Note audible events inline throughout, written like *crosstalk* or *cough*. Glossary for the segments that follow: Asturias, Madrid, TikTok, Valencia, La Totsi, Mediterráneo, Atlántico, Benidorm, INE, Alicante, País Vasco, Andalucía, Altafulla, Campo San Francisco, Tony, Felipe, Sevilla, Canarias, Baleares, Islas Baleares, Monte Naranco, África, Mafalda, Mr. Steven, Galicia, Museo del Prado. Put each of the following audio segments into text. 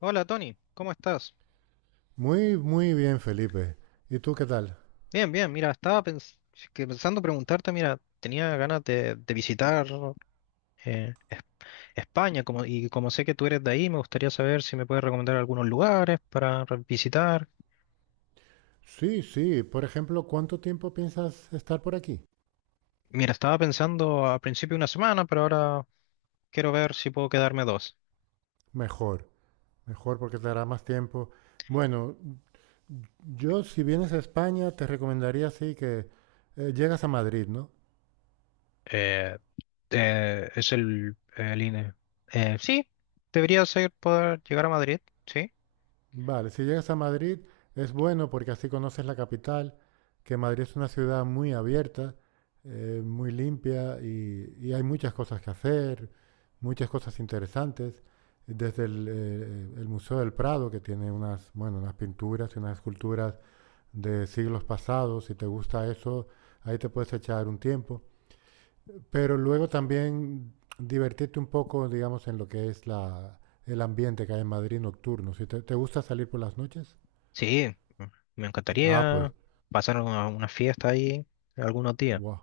Hola Tony, ¿cómo estás? Muy, muy bien, Felipe. ¿Y tú qué tal? Bien, bien, mira, que pensando preguntarte. Mira, tenía ganas de visitar eh, Es- España. Como, y como sé que tú eres de ahí, me gustaría saber si me puedes recomendar algunos lugares para visitar. Sí, sí. Por ejemplo, ¿cuánto tiempo piensas estar por aquí? Mira, estaba pensando a principio de una semana, pero ahora quiero ver si puedo quedarme dos. Mejor, mejor porque te dará más tiempo. Bueno, yo si vienes a España te recomendaría sí que llegas a Madrid, ¿no? Eh, es el INE. Sí, debería ser poder llegar a Madrid, sí. Vale, si llegas a Madrid es bueno porque así conoces la capital, que Madrid es una ciudad muy abierta, muy limpia y hay muchas cosas que hacer, muchas cosas interesantes, desde el Museo del Prado, que tiene unas, bueno, unas pinturas y unas esculturas de siglos pasados, si te gusta eso, ahí te puedes echar un tiempo, pero luego también divertirte un poco, digamos, en lo que es el ambiente que hay en Madrid nocturno. ¿Si te gusta salir por las noches? Sí, me Ah, pues, encantaría pasar una fiesta ahí algunos días. wow.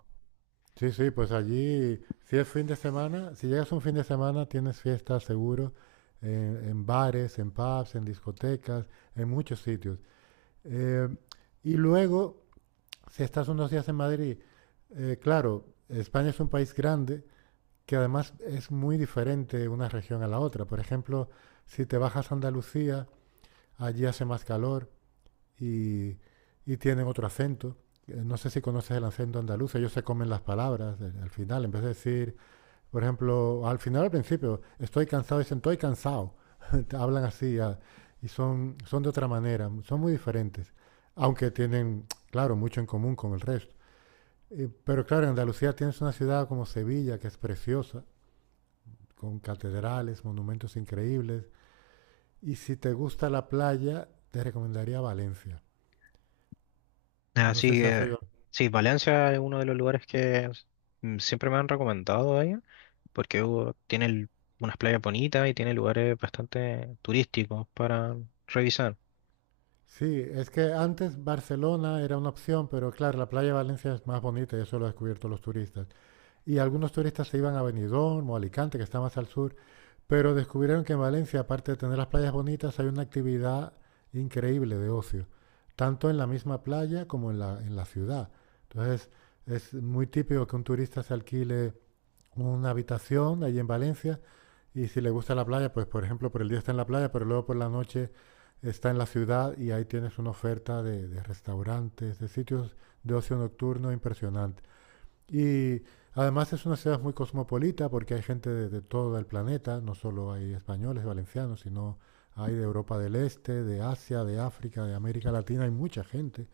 Sí, sí, pues allí, si es fin de semana, si llegas un fin de semana, tienes fiestas seguro en bares, en pubs, en discotecas, en muchos sitios. Eh, y luego, si estás unos días en Madrid, claro, España es un país grande que además es muy diferente una región a la otra. Por ejemplo, si te bajas a Andalucía, allí hace más calor, y, y tienen otro acento. No sé si conoces el acento andaluz, ellos se comen las palabras al final, en vez de decir, por ejemplo, al final, al principio, estoy cansado, dicen, estoy cansado. *laughs* Hablan así ah, y son de otra manera, son muy diferentes, aunque tienen, claro, mucho en común con el resto. Pero claro, en Andalucía tienes una ciudad como Sevilla, que es preciosa, con catedrales, monumentos increíbles. Y si te gusta la playa, te recomendaría Valencia. No Así sé si has que oído. sí, Valencia es uno de los lugares que siempre me han recomendado ahí, porque unas playas bonitas y tiene lugares bastante turísticos para revisar. Sí, es que antes Barcelona era una opción, pero claro, la playa de Valencia es más bonita y eso lo han descubierto los turistas. Y algunos turistas se iban a Benidorm o Alicante, que está más al sur, pero descubrieron que en Valencia, aparte de tener las playas bonitas, hay una actividad increíble de ocio, tanto en la misma playa como en la ciudad. Entonces, es muy típico que un turista se alquile una habitación allí en Valencia y si le gusta la playa, pues por ejemplo por el día está en la playa, pero luego por la noche está en la ciudad y ahí tienes una oferta de restaurantes, de sitios de ocio nocturno impresionante. Y además es una ciudad muy cosmopolita porque hay gente de todo el planeta, no solo hay españoles, valencianos, sino hay de Europa del Este, de Asia, de África, de América Latina, hay mucha gente.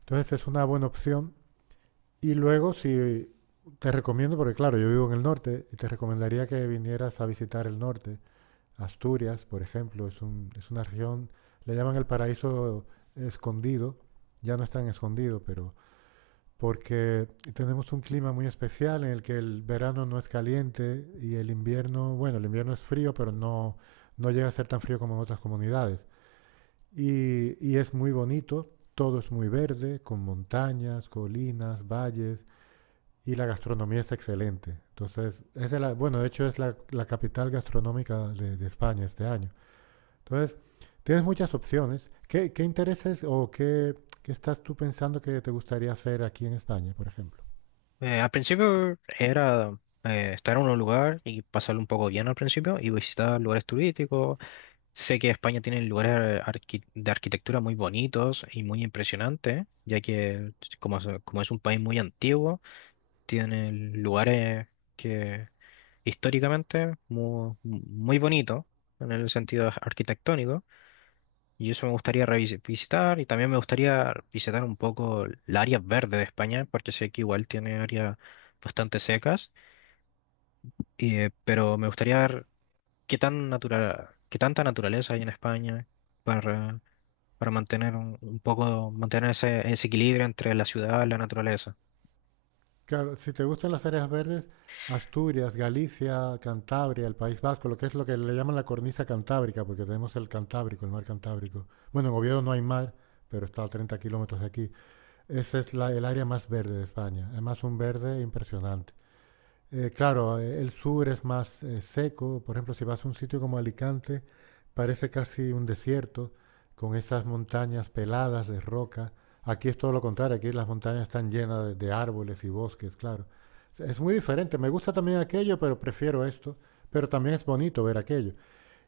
Entonces es una buena opción y luego, si te recomiendo, porque claro, yo vivo en el norte, y te recomendaría que vinieras a visitar el norte. Asturias, por ejemplo, es una región, le llaman el paraíso escondido, ya no es tan escondido, pero porque tenemos un clima muy especial en el que el verano no es caliente y el invierno, bueno, el invierno es frío, pero no llega a ser tan frío como en otras comunidades. Y es muy bonito, todo es muy verde, con montañas, colinas, valles, y la gastronomía es excelente. Entonces, es de la, bueno, de hecho es la capital gastronómica de España este año. Entonces, tienes muchas opciones. ¿Qué intereses o qué, estás tú pensando que te gustaría hacer aquí en España, por ejemplo? Al principio era estar en un lugar y pasarlo un poco bien al principio y visitar lugares turísticos. Sé que España tiene lugares de arquitectura muy bonitos y muy impresionantes, ya que como es un país muy antiguo, tiene lugares que históricamente muy bonito en el sentido arquitectónico, y eso me gustaría visitar. Y también me gustaría visitar un poco el área verde de España, porque sé que igual tiene áreas bastante secas y, pero me gustaría ver qué tan natural, qué tanta naturaleza hay en España para mantener un poco mantener ese, ese equilibrio entre la ciudad y la naturaleza. Claro, si te gustan las áreas verdes, Asturias, Galicia, Cantabria, el País Vasco, lo que es lo que le llaman la cornisa cantábrica, porque tenemos el Cantábrico, el mar Cantábrico. Bueno, en Oviedo no hay mar, pero está a 30 kilómetros de aquí. Ese es el área más verde de España. Además, un verde impresionante. Claro, el sur es más seco. Por ejemplo, si vas a un sitio como Alicante, parece casi un desierto con esas montañas peladas de roca. Aquí es todo lo contrario, aquí las montañas están llenas de árboles y bosques, claro. Es muy diferente. Me gusta también aquello, pero prefiero esto. Pero también es bonito ver aquello.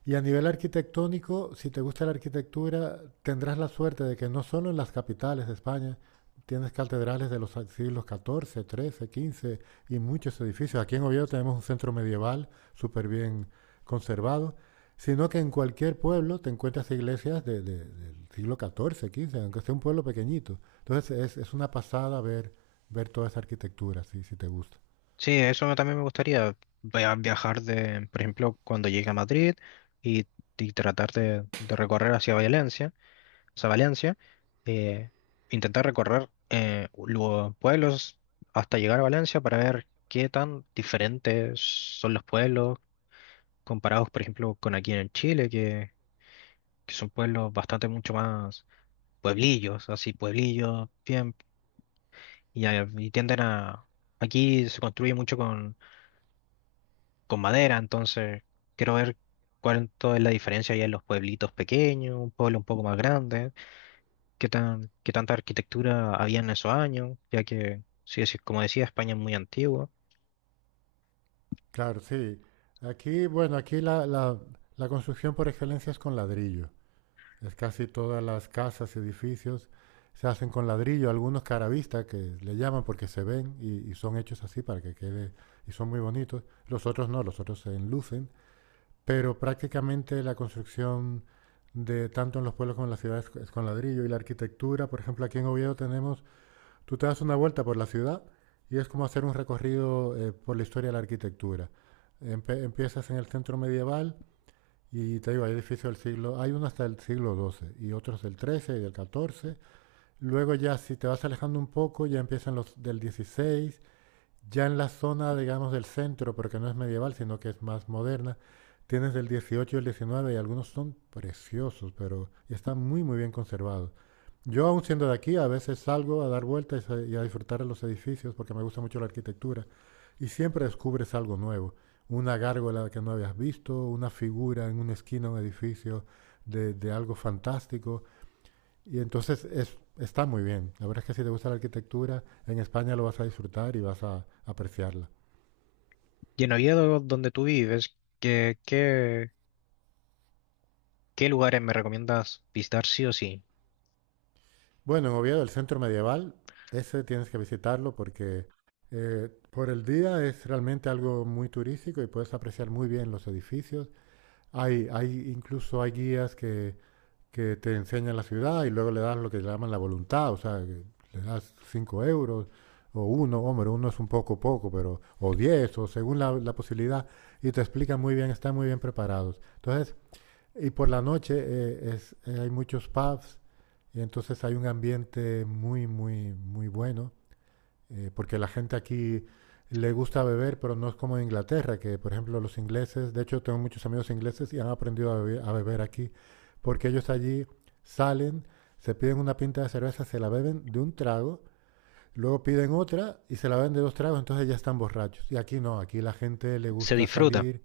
Y a nivel arquitectónico, si te gusta la arquitectura, tendrás la suerte de que no solo en las capitales de España tienes catedrales de los siglos XIV, XIII, XV y muchos edificios. Aquí en Oviedo tenemos un centro medieval súper bien conservado, sino que en cualquier pueblo te encuentras iglesias del siglo XIV, XV, aunque sea un pueblo pequeñito. Entonces es una pasada ver toda esa arquitectura, si te gusta. Sí, eso también me gustaría viajar de, por ejemplo, cuando llegue a Madrid y, y tratar de recorrer hacia Valencia, hacia Valencia, eh, intentar recorrer los pueblos hasta llegar a Valencia, para ver qué tan diferentes son los pueblos comparados, por ejemplo, con aquí en Chile, que son pueblos bastante mucho más pueblillos, así pueblillos, bien. Y, y tienden a, aquí se construye mucho con madera. Entonces quiero ver cuánto es la diferencia ya en los pueblitos pequeños, un pueblo un poco más grande, qué tan, qué tanta arquitectura había en esos años, ya que, sí, sí, como decía, España es muy antigua. Claro, sí. Aquí, bueno, aquí la construcción por excelencia es con ladrillo. Es casi todas las casas y edificios se hacen con ladrillo, algunos caravista que le llaman porque se ven y son hechos así para que quede, y son muy bonitos. Los otros no, los otros se enlucen, pero prácticamente la construcción de tanto en los pueblos como en las ciudades es con ladrillo y la arquitectura, por ejemplo, aquí en Oviedo tenemos. Tú te das una vuelta por la ciudad y es como hacer un recorrido por la historia de la arquitectura. Empiezas en el centro medieval y te digo, hay edificios del siglo, hay uno hasta el siglo XII y otros del XIII y del XIV. Luego ya si te vas alejando un poco ya empiezan los del XVI ya en la zona, digamos, del centro, porque no es medieval, sino que es más moderna, tienes del 18 y el 19 y algunos son preciosos, pero y están muy, muy bien conservados. Yo, aún siendo de aquí, a veces salgo a dar vueltas y a disfrutar de los edificios porque me gusta mucho la arquitectura y siempre descubres algo nuevo. Una gárgola que no habías visto, una figura en una esquina de un edificio de algo fantástico. Y entonces está muy bien. La verdad es que si te gusta la arquitectura, en España lo vas a disfrutar y vas a apreciarla. Y en Oviedo, donde tú vives, ¿qué, qué, qué lugares me recomiendas visitar sí o sí? Bueno, en Oviedo, el centro medieval, ese tienes que visitarlo porque por el día es realmente algo muy turístico y puedes apreciar muy bien los edificios. Hay incluso hay guías que te enseña la ciudad y luego le das lo que llaman la voluntad, o sea, que le das 5 euros o uno, hombre, uno es un poco poco, pero o 10 o según la posibilidad y te explican muy bien, están muy bien preparados. Entonces, y por la noche hay muchos pubs y entonces hay un ambiente muy, muy, muy bueno porque la gente aquí le gusta beber, pero no es como en Inglaterra, que por ejemplo los ingleses, de hecho tengo muchos amigos ingleses y han aprendido a beber aquí, porque ellos allí salen, se piden una pinta de cerveza, se la beben de un trago, luego piden otra y se la beben de dos tragos, entonces ya están borrachos. Y aquí no, aquí la gente le Se gusta disfruta. salir.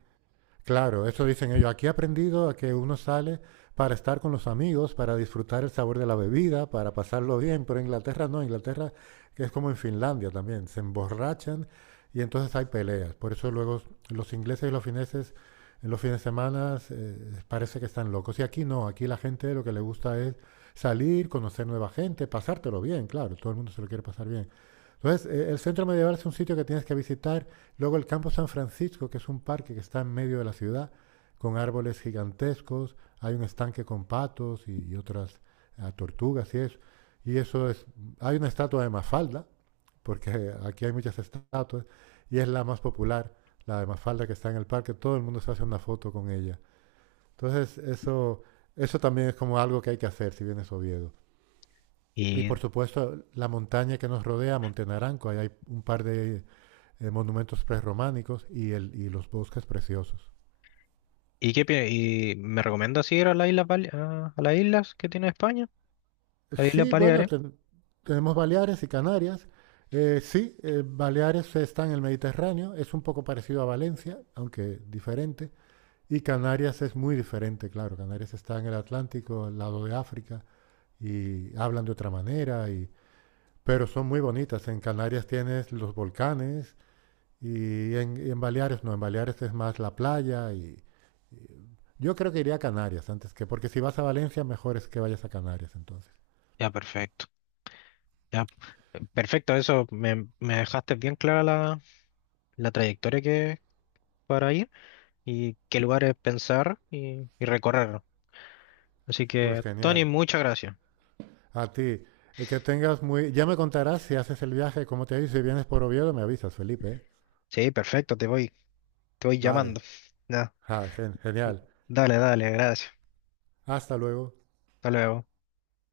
Claro, eso dicen ellos. Aquí he aprendido a que uno sale para estar con los amigos, para disfrutar el sabor de la bebida, para pasarlo bien, pero en Inglaterra no, Inglaterra que es como en Finlandia también, se emborrachan y entonces hay peleas. Por eso luego los ingleses y los fineses en los fines de semana parece que están locos. Y aquí no, aquí la gente lo que le gusta es salir, conocer nueva gente, pasártelo bien, claro, todo el mundo se lo quiere pasar bien. Entonces, el centro medieval es un sitio que tienes que visitar. Luego el Campo San Francisco, que es un parque que está en medio de la ciudad, con árboles gigantescos, hay un estanque con patos y otras tortugas y eso. Y eso es, hay una estatua de Mafalda, porque aquí hay muchas estatuas, y es la más popular, la de Mafalda que está en el parque, todo el mundo se hace una foto con ella. Entonces eso también es como algo que hay que hacer si vienes a Oviedo. Y ¿Y, por supuesto la montaña que nos rodea, Monte Naranco, ahí hay un par de monumentos prerrománicos y los bosques preciosos. y qué, y me recomiendas ir a las islas, a las islas que tiene España? A las Islas Sí, bueno, Baleares. tenemos Baleares y Canarias. Sí, Baleares está en el Mediterráneo, es un poco parecido a Valencia, aunque diferente. Y Canarias es muy diferente, claro. Canarias está en el Atlántico, al lado de África, y hablan de otra manera, pero son muy bonitas. En Canarias tienes los volcanes y en Baleares no, en Baleares es más la playa yo creo que iría a Canarias antes que, porque si vas a Valencia, mejor es que vayas a Canarias entonces. Ya, perfecto. Ya, perfecto, eso me, me dejaste bien clara la, la trayectoria que para ir y qué lugares pensar y recorrer. Así Pues que, Tony, genial. muchas gracias. A ti, que tengas muy... Ya me contarás si haces el viaje, cómo te dice, si vienes por Oviedo, me avisas, Felipe. ¿Eh? Sí, perfecto, te voy Vale. llamando. Ya, Ah, genial. dale, dale, gracias. Hasta luego. Hasta luego.